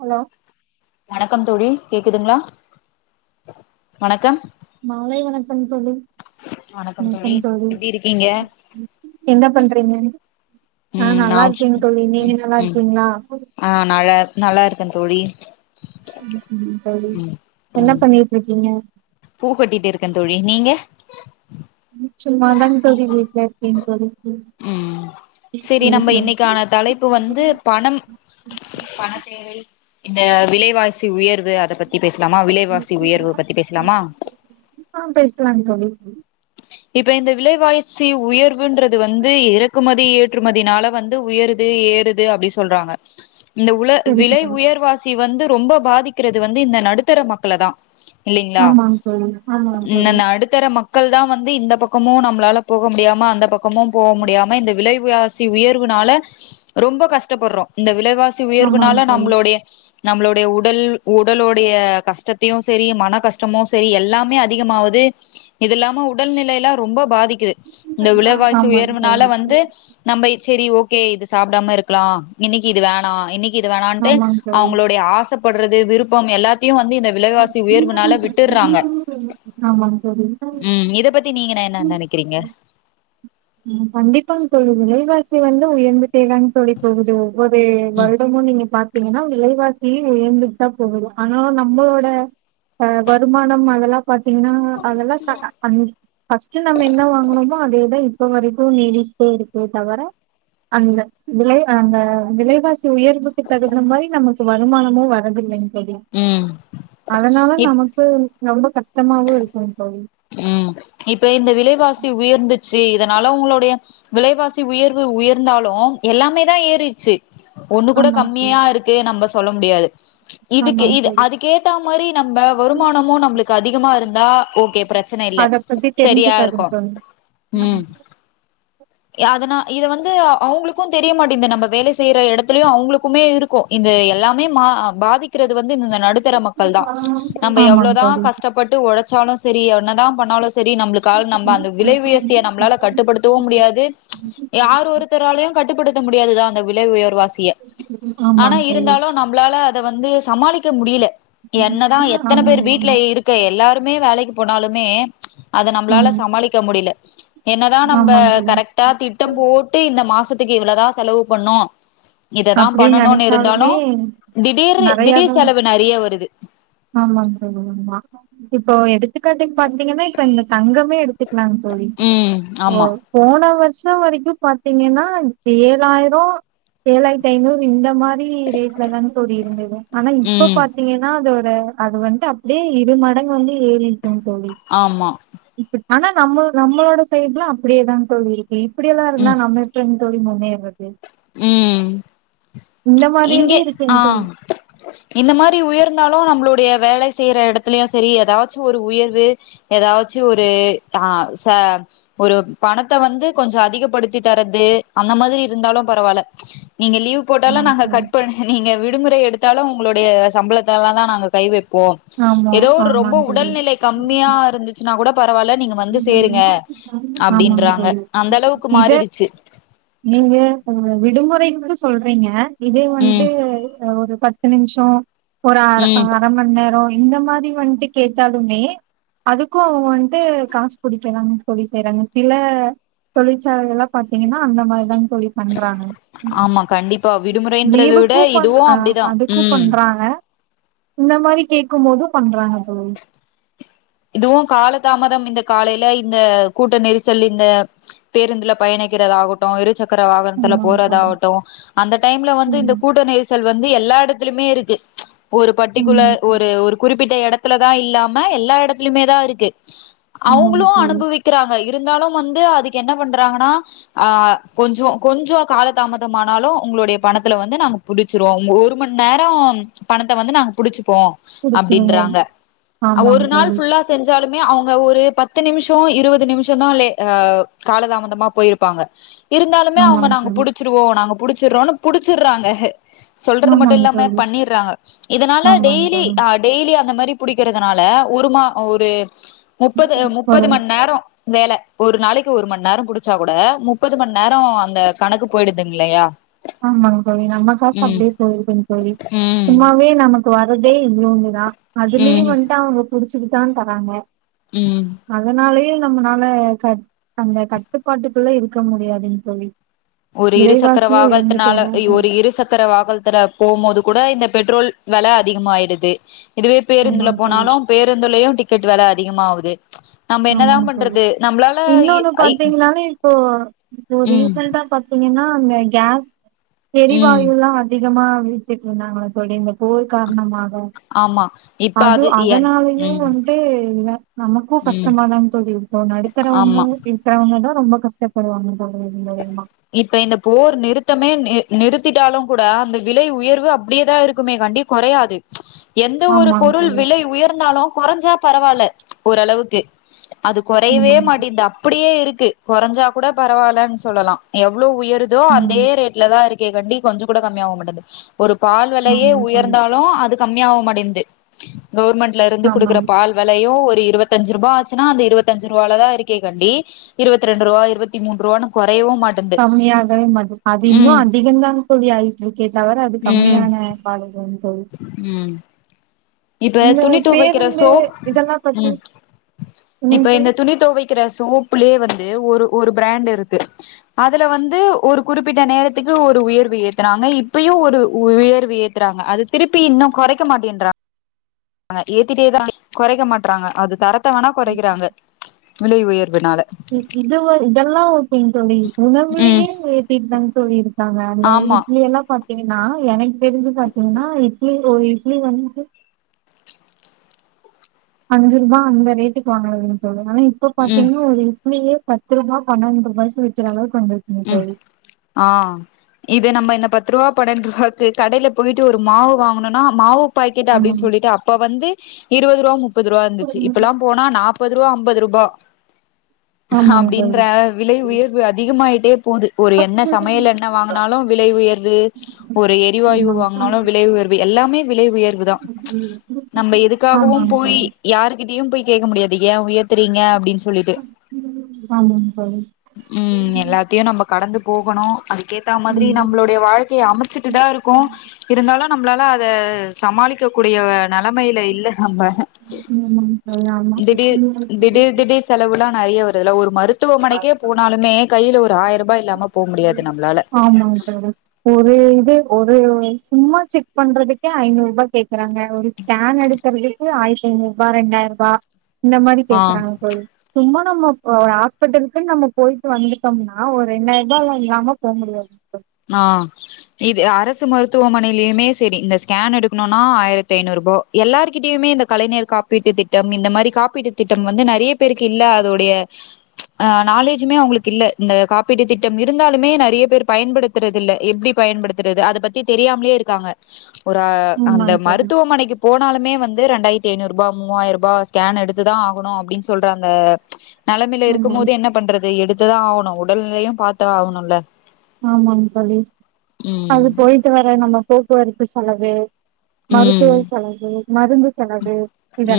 Hello வணக்கம் தோழி கேக்குதுங்ளா வணக்கம் மாலை வணக்கம் தோழி வணக்கம் தோழி என்ன பண்றீங்க ஆ ம் நா நல்லாருக்கேங் தோழி நீங்க நல்லா இருக்கீங்களா ஆ நல்ல நல்லா இருக்கேன் தோழி தோழி என்ன பண்ணிட்டு இருக்கீங்க பூ கட்டிட்டு இருக்கேன் தோழி நீங்க சும்மா தாங் தோழி வீ்ட்ல இருக்கேங் தோழி ம் செரி ம் நம்ம சரி இன்னைக்கான தலைப்பு வந்து பணம் பண தேவை இந்த விலைவாசி உயர்வு அத பத் தி பேசலாமா விலைாசி உயர்வு பத்தி பேசலாமா ஆ பேசலாங் தோழி இப்ப இந்த விலைவாய்சி உயர்வுன்றது வந்து இறக் குமதி ஏற்றுமதினால வந்து உயருது ஏறுது அப்டி சொல்றாங்க இந்த உல சரிங்க விலை தோழி உயர்வாசி வந்து ரொம்ப பாதிக்கிறது வந்து இந்த நடுத்தர மக்கள தா இல்லைங்களா ஆமாங்க தோழி ஆமாங்க இந்த தோழி நடுத் தர மக்கள் தான் வந்து இந்த பக்கமும் நம்மளால போக முடியாம அந்த பக்கமும் போவ முடியாம இந்த விலைவா சி உயர்வுனால ரொம்ப கஷ்டப்பறோம் இந்த விலைவாசி ஆமாங்க உயர்வுனால தோழி நம்மளுடைய நம்மளுடைய உடல் உடலோடைய கஷ்டத்தையும் செரி மன கஷ்டமும் செரி எல்லாமே அதிகமாவுது இது இல்லாம உடல்நிலையல்லா ரொம்ப பாதிக்கிது இந்த விலைவாசி ஆமாங்க உயர்வுனால தோழி வந்து நம்ம செரி ஓகே இது சாப்டாம இருக்கலாம் இன்னைக்கி இது வேணா இன்னக் இது வேணாட்டு ஆமாங்க தோழி அவுங்களுடைய ஆசைப்படுறது விருப்பம் எல்லாத்தையும் வந்து இந்த விலைவாசி உயர்வுனால விட்டுறாங்க ஆமாங் தோழி ம் இத பத்தி நீங்க நெ என்ன நெனக்கிறீங்க ம் கண்டிப்பாங்க தோழி வெலைவாசி வந்து உயந்துக்கிட்டே தா தோழி போகுது ஒவ்வொவே ம் வருடமும் நீங்க பா பாத்திங்கன்னா விலைவாசியு உயர்துட்டு தா போகுது ஆனா நம்மளோ ட வருமானம் அதெல்லா பாத்தீங்கன்னா அதெல்லா ஃபஸ்ட் நம்ம என்ன வாங்கனமோ அதேதா இப்ப வரைக்கு நீடிஸ்ட்டே இருக்கு தவிர அந்த விலை அந்த விலைவாசி உயர்வுக்கு தகுந்த மாரி நமக்கு வருமானமும் வரு வருதுல்லைங்க தோழி ம் அதனால இப் நமக்கு ரொம்ப கஷ்டமாவு இருக்கும் தோழி ம் இப்ப இந்த விலைவாசி உயர்ந்துச்சி இதனால உங்களுடைய விலைவாசி உயர்வு உயர்ந்தாலு எல்லாமே தா ஏறிச்சி ஒண்ணு கூட ஆமாங் தோழி கம்மியா இருக்கு நம்ப சொல்ல முடியாது இதுக்கு ஆமாங் இது தோழி அதுக்கு ஏத்த மாரி நம்ப வருமானமும் நம்ளுக்கு அதிகமா இருந்தா ஓகே பெர அத பத்தி தெரிஞ்க்காதிங்க தோழி ம் அதனா இத வந்து அவங்களுக்கு தெரியமாட்டேங்குது நம்ம வேல செய்யற இடத்துலயு அவங்களுக்குமே இரு கொ இந்த எல்லாமே மா பாதிக்கிறது வந்து இந்த நடுத்தர மக்கள் தா நம்ம ஆமாங் எவ்ளோதா தோழி ஆமாங் தோழி கஷ்டப்பட்டு உழைச்சாலு செரி என்ன தா பண்ணாலு செரி நம்மளுக்கு நாள் நம்ப அந்த விலைவெசி நம்மளால கட்டுப்படுத்தவும் முடியா யார் ஒருத்தராலையு கட்டுப்படுத்த முடியாதுதா அந்த விலை உயர்வாசி ய ஆனா ஆமாங் ஆமாங் இருந்தாலு நம் நம்பளால அத வந்து சமாளிக்க முடியல என்னதா எத்தனை பேர் வீட்ல இருக் க எல்லாருமே வேலைக்கு போனாலுமே அத நம்மளால ஆமாங் சமாளிக்க முடியல என்னதா நம்ப ஆமாங் தோழி கரெக்ட் டா திட்டம் போட்டு இந்த மாசத்துக்கு இவ்வளவுதா செலவு பண்ணோ இதுதா அப்டி பண்ணணுனு இருந்தாலு நெனச்சாலுமே திடீர் நெறையாதா திடீர் செலவு நெறைய வருது ஆமாங் தோழிஆமா இப்போ எடுத்துக்காட்டுக்கு பாத்திங்ன்னா இப்ப இந்த தங்கமே எடுத் துக்ங்ளாங் தோழி ம் ஓ ஆமா போன வர்ஷோ வரைக்கு பாத்திங்கன்னா ஏழாயிரோ ஏழாயிரத்தி ஐநூறு இந்த மாதிரி ரேட்ல தா தோழி இருந்துது ஆனா இப்ப பாத் ம் பாத்திங்கன்னா அதோட அது வந்து அப்டியே இரு மடங்கு வந்து ஏறிருக்கு தோழி ஆமா இப் ஆனா நம்ம நம்மளோட சைடு எல்லா அப்டியேதா தோழி இருக்கு இப்படியெல்லா இருந்தா ம் நம்ம எப் டி தோழி முன்னேற்றது ம் மாரியுமே இங்கே அ இருக்குங் தோழி இந்த மாதிரி உயர்ந்தாலு நம்ளுடைய வேல செய்ற எடத்துலயு செரி ஏதாச்சு ஒரு உயர்வு ஏதாச்சு ஒரு அ ச ஒரு பணத்த வந்து கொஞ்சோ அதிகப்படுத்தி தரது அந்த மாதிரி இருந்தாலு பரவால்ல நீங்க லீவ் போட்டாலு ஆமாங் நாங்க கட் தோழி பண் நீங்க விடுமுறை எடுத்தாலு உங்களுடைய சம்பளத்துலதா நாங்க கை வைப்போ ஆமா ஏதோ ஒரு ரொம்ப ஆமாங் தோழி உடல்நிலை கம்மியா இருந்துச்சுன்னா கூட பரவால்ல நீங்க வந்து சேருங்க ஆமாங் அப்டின்றாங்க தோழி அந்த அளவுக்கு இத மாறிடுச்சு நீங்க விடுமுறைக்கு சொல்றீங்க இதே வன்ட்டு ம் ஒரு பத் பத்து நிம்ஷோ ஒரு அர ம் அர மண் வந்தர்ரோ இந்த மாதிரி வன்ட்டு கேட்டாலுமே அதுக்கு அவுங்க வன்ட்டு காசு புடிக்கதா தோழி செய்றாங்க சில தொழிற்சாலைகள் பாத்திங்கன்னா அந்த மாரிதாங் தோழி பண்றாங்க ஆமா கண்டிப்பா விடுமுறைன்றத விட லீவுக்கு பண் இதுவு அ அப்டிதா அதுக்கு ம் பண்றாங்க இந்த மாதிரி கேட்கு போது பண்றாங்க தோழி இதுவு காலதாமதம் இந்த காலையில இந்த கூட்ட நெரிசல் இந்த பேருந்துல்ல பயணிக்கிறதா ஆக அப்றோ இருசக்கர வாகனத்தில ஆமாங்க தோழி. போறதாகட்டு அந்த டைம்ல வந்து இந்த ம். கூட்ட நெ சல் வந்து எல்லா எடத்துலியுமே இருக்கு ஒரு பர்ட்டிகுலர் ம். ஒரு ஒரு குறிப்பிட்ட எடத்துல தா இல்லாம எல்லா எடத்துலியுமே தா இருக்கு ஆமாங்க அவுங்ளு தோழி. அனுபவிக்க க்றாங்க இருந்தாலு வந்து அதுக்கு என்ன பண்றாங்கன்னா ஆ கொஞ்சோ கொஞ்சோ காலதாமதமானாலு உங்ளுடைய பணத்துல வந்து நாங்க புடிச்சிருவோ ஒரு மணி நேரோ பணத்த வந்து நாங்க புடிச்சுப்போ புடிச்சிருங்க. அப்டின்றாங்க ஆமாங்க ஒரு நாள் தோழி. ஃபுல்லா செஞ்சாலுமே அவுங்க ஒரு பத்து நிம்ஷோ இருவது நிம்ஷோதா காலதாமதமா பொயிருப் ப்பாங்க இருந்தாலுமே அவுங்க ஆமாங்க நாங்க தோழி. புடிச்சிருவோ நாங்க புடிச்சிட்றோன்னு புடிச்சிட்றாங்க சொல்றது மட்டு ஆமாங்க இல்லாம தோழி. பண்ணிட்றாங்க இதனால ஆமாங்க டெய்லி தோழி. டெய்லி அந்த மாரி புடிக்றதுனால ஒரு மா ஒரு முப்பது ம். முப்பது வரும். மணி நேரோ வேல ஒரு நாளைக்கு ஒரு மண் நேரோ புடிச்சா கூட முப்பது மண் நேரோ அந்த கணக்கு பொய்டுதும் இல்லையா ஆமாங் தோழி நம்ம காசு ம் அப்டியே பொய்டுங் தோழி ம் சும்மாவே நமக் வரதே இவ்ளோன்டுதா அதுலியு வன்ட்டு அவுங்க புடிச்சுட்டு தா தராங்க ம் அதனாலயே நம்மனால கட் அந்த கட்டுப்பாட்டுக்குள்ள இருக்க முடியாதுங் தோழி ஒரு இரு சக்கர விலைவாசியும் உயர்ந்துட்டே வாகனத்துனால தான் ஒரு இருக்கு. இரு சக்கர வாகனத்துல போமோது கூட இந்த பெட்ரோல் வெல அதிகமாயிடுது இதுவே பேருந்துல ஆமாங்க தோழி. போனாலு பேரு ருந்துலயு டிக்கெட் வெல அதிகமாவுது நம்ம என்னதா ஆமாங்க தோழி. பண்றது நம்ளால இ இன்னொன்னு ஐ பாத்தீங்கனாலே இப்போ இப்போ ம் ரீசன்டா பாத்தீங்கன்னா அந்த கேஸ் ம் எரிவாயுலா அதிகமா வீத்துட்டு இருந்தாங்கள தோழி இந்த போர் கார்ணமா ம் ஆமா இப்ப அது என் அதனாலயையு ம் வ ந்து ந நமக்கு ம் கஷ்டமாதான் தோழி இருக்கு நடுத்தரவங்க ஆமா இருக்கவங்கதா ரொம்ப கஷ்டப்படுவாங்க தோழி இது மூலிமா இப்ப இந்த போர் நிறுத்தமே நிர் நிறுத்திட்டாலு கூட அந்த விலை உயர்வு அப்படியேதா இருக்குமே கண்டி கொறையாது எந்த ஒரு ஆமாங் பொருள் தோழி விலை உயர்ந்தாலு கொறஞ்சா பரவால்ல ஓரளவுக்கு அது கொறையவே ஆமாங் மாட்டேன்து அப்படியே இருக்கு குறஞ்சா கூட பரவாயில்லன் சொல்லலா எவ்வளோ உயருதோ அதே ஆமாங்க ரேட்ல தா இருக்கே கண்டி கொஞ்ச கூட கம்மியாக மாட்டன்து ஒரு பால் வெலையே ஆமாங் தோழி உயர்ந்தாலு அது கம்மியா மாட்டேன்ந்து கவர்மெண்ட்ல இருந்து கொடுக்குற ஆமாங் பால் வெலையு ஒரு இருவத்தஞ்சு ரூப ஆச்சுன்னா அந்த இருவத்தஞ்சு ரூவால தா இருக்கே கண்டி இருவத் ரெண்டுரூபா இருவத்தி மூன்றுவான்னு கொறையவு மாட் கம்மியாகவே மாட்டது அது இன்னு அதிகந்தாங் தோழி ஆயிட்டு இருக்கே தவிர அது ம் கம்மியான பாடுல்ல தோழி ம் இப்ப இந்த துணி துவைக்கிற பேருந்து சோப் இதெல்லா பத்தி ம் என்னங் இப்ப இந்த தோழி துணி துவைக் கிற சோப்புலயே வந்து ஒரு ஒரு பிராண்ட் இருக்கு அதுல வந்து ஒரு குறிப்பிட்ட நேரத்துக்கு ஒரு உயர்வு ஏத்துறாங்க இப்பயு ஒரு உயர்வு ஏ த்றாங்க அது திருப்பி இன்னு கொறைக்க மாட்டின்றாங் க ஏத்திட்டேதா கொறைக்க மாட்றாங்க அது தரத்த வேணா கொறைக்கறாங்க விலை உயர்வுனால இ இதுவ இதெல்லா ஓகேங் தோழி உணவுலியு ஏத்டிட் தாங் தோழி இருக் காங்க அங்க ஆமா இட்லி எல்லா பாத்தீங்கன்னா எனக் தெரிஞ்சு பாத்தீங்கன்னா இட்லி ஓர் இட்லி வந்து அஞ்சு ரூபா அந்த ரேட்டுக் வாங்கனே தோழி ஆனா இப்ப ம் பாத்தீங்கன்னா ஒரு இட்லியே பத்து ரூபா பன்னெண்டு ரூபாய்கு விக்கிறாங்களவுக் வந்துற்க் ம் ஆ இது நம்ம இந்த பத்து ரூவா பன்னெண்ரூவாக்கு கடையில போயிட்டு ஒரு மாவு வாங்குணுன்னா மாவு பாக்கெட் அப்டின் ஆமாங்க சொல்லிட்டு அப்ப வந்து இருவது ரூவா முப்பது ரூவா இந்துச்சு இப்பல்லாம் போ னா நாப்பது ரூவா ஐம்பது ரூபா ஆமாங்க அப்படின்ற தோழி விலை உயர் வு அதிகமாயிட்டே போது ஒரு எண்ணெ சமையல் எண்ணெ வாங்குனாலு விலை உயர்து ஒரு எரிவாயு ஆமாங்க வாங்னாலு விலை உயர் வு எல்லாமே விலை உயர்வு தா நம்ப எதுக்காகவும் ஆமாங்க போய் தோழி யாருகிட்டயு போய் கேக்க முடியது ஏ உயர்த்தறீங்க அப்படின் சொ சொல்லிட்டு ஆமாங்க தோழி ம் எல்லாத் தையு நம்ம கடந்து போகணு அதுக்கேத்த மாதிரி நம்மளுடைய வாழ்க்கைய அமச்சுட் டு தா இருக்கோ இருந்தாலு நம்பளால அத சமாளிக்க கூடிய நலமையில இல்ல நம்ப ஆமாங்க திடீர் தோழி திடீர் திடீர் செலவுலா நறையா வருதுல ஒரு ஆமா மருத்துவமனைக்கே போனாலுமே கையில ஒரு ஆயிர பா இல்லாம போ முடியாது நம்லால ஆமாங் தோழி ஒரு இது ஒரு சும்மா செக் பண்றதுக்கே ஐநூறு ரூபா கே க்கறாங்க ஒரு ஸ்கேன் எடுக்கறதுக்கு ஆயிரத்தி ஐநூறுரூபா ரெண்டாயிரரூபா இந்த மாதிரி ஆ பேசுறாங்க தோழி சும்மா நம்ம ஒரு ஹாஸ்பிட்டலுக்குன் நம்ம போயிட்டு வந்துட்டோம்னா ஆ ஒரு ரெண்டாயிரரூபா எல்லா இல்லாம போ முடியாது ஆ இது அரசு மருத்துவமனையிலயுமே சரி இந்த ஸ்கேன் எடுக்கணுன்னா ஆயிரத்தி ஐநூறு ரூபா எல்லார்கிட்டையுமே இந்த கலைஞர் காப்பீட்டுத் திட்டம் இந்த மாரி காப்பீட்டு திட்டம் வந்து நறைய பேருக்கு இல்ல அதோடைய அ நாலேஜுமே அவங்களுக்கு இல்ல இந்த காப்பீட்டு திட்டம் இருந்தாலுமே நறைய பேர் பயன்படு த்துறதில்ல எப்டி பயன்படுத்துறது அத பத்தி தெரியாமலே இருக்காங்க ஒர அந்த ஆமாங்க தோழி மருத்துவமனைக்கு போனாலுமே வந்து ரெண்டாயத்தி ஐநூறு ரூபா மூவாய ரூபா ஸ்கேன் எடுத்துதா ஆகணு அப்டின் சொல்றாங்க நலைமையில இருக்கும் ஆமாங்க போது என்ன பண்றது எடுத்துதா ஆகணு உடல்நிலையு பாத்தா ஆகணுல்ல ஆமாங் தோழி அது ம் போயிட்டு வர நம்ம போக்குவரத்து செலவு ம் மருத்துவ செலவு மருந்து செலவு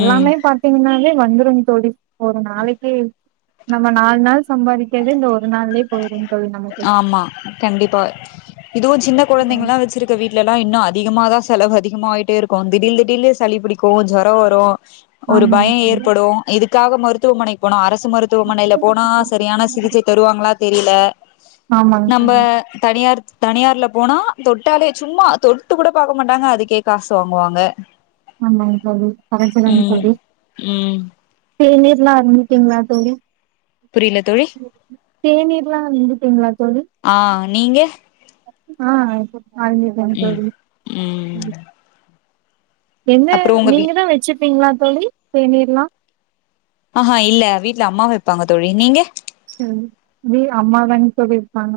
ம் பாத் தினாங்னாவே வந்துருங் தோழி ஒரு நாளைக்கே நம்ம நாலு நாள் சம்பாதிக்கிறது இந்த ஒரு நாள்லே போயிரும் தோழி நமக்கு ஆமா கண்டிப்பா இதுவு‌ சின்ன கொழந்தைங்கலா வச்சிரு க்க வீட்லலா இன்னு அதிகமாதா செலவு அதிகமாய்ட்டே இருக்கொ திடீன் திடீனு சளி புடிக்கோ ஜொரொ வரு ஒரு ஆமாங்க பய தோழி ஏற்படோ இதுக்காக மருத்துவமனை போனா அரசு மருத்துவமனைல போனா சரியான சிகிச்சை தருவாங்களா தெரியல ஆமாங்க நம்ம தோழி தனியார் தனியார்ல போனா தொட்டாலே சும்மா தொட்டு கூட பாக்க மாட்டாங்க அதுக்கே காசு வாங்குவாங்க ஆமாங் தோழி கரெக்டு தா ம் தோழி ம் தேநீர்ல்லா அருந்துட்டீங்களா தோழி புரில தோழி தேநீர்ல்லா அருந்துட்டீங்களா தோழி ஆ நீங்க அ அருந்தியா ம் ம் ம் ம் எங்க வீ நீங்க தா வச்சுப்பீங்களா தோழி தேநீர்லா அஹா இல்ல வீட்ல அம்மா வைப்பாங்க தோழி நீங்க ம் இங்கயு அம்மாதாங் தோழி வைப்பாங்க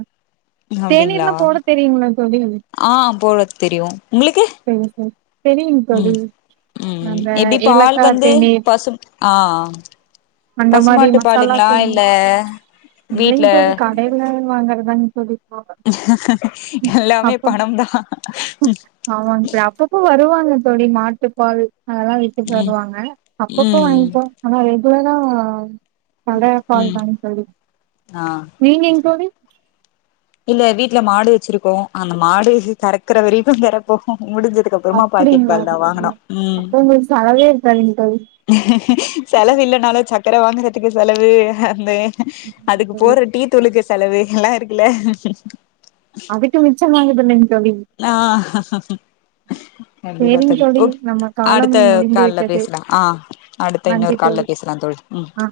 அப்டிங்களா தேநீர்லா போட தெரியுங்களா தோழி ஆ போல தெரியு உங்களுக்கு சரி சரி தெரியுங்க தோழி ம் ம் அந்த எப்டி பால் ஏலக்கா வந்து தேநீர் பசும் ஆ பசுமாட்டு பாலுங்களா இல்ல வீட்ல ரிங்டோன் கடைல வாங்கரதாங் தோழி எல்லாமே அப்ப பணம்தா ஆமாங்க ச அப்பப்போ வருவாங்க தோழி மாட்டு பால் அதெல்லா விக் கது வருவாங்க அப்பப்போ ம் வாங்கிப்ப ஆனா ரெகுலரா கட ம் பால்தாங் தோழி ஆ நீங்கங் தோழி இல்ல வீட்ல மாடு வச்சிருக்கோ அந்த மாடு கறக்குற வரைக்கு கறப்போ முடிஞ்சது க்கப்புறமா பாக்கெட் அப்படிங்களா பால்தா வாங்கனு அப்ப உங்களுக்கு செலவே இருக்காதுங்க தோழி செலவு இல்லனாலு சக்கர வாங்குறதுக்கு செலவு அந்தே ஆமாங்க அதுக்கு தோழி போற டீ துளுக்கு செலவு எல்லா இருக்குல அதுக்கு மிச்சமாகுது இல்லங்க தோழி நா கண்டிப்பா சேரிங்க தோழி ஓக் நம்ம காலம் அடுத்த முடிந்து கால்ல விட்டது பேசலா ஆ அடுத்த நன்றி இன்னொரு தோழி கால்ல பேசலா தோழி ம் ஆ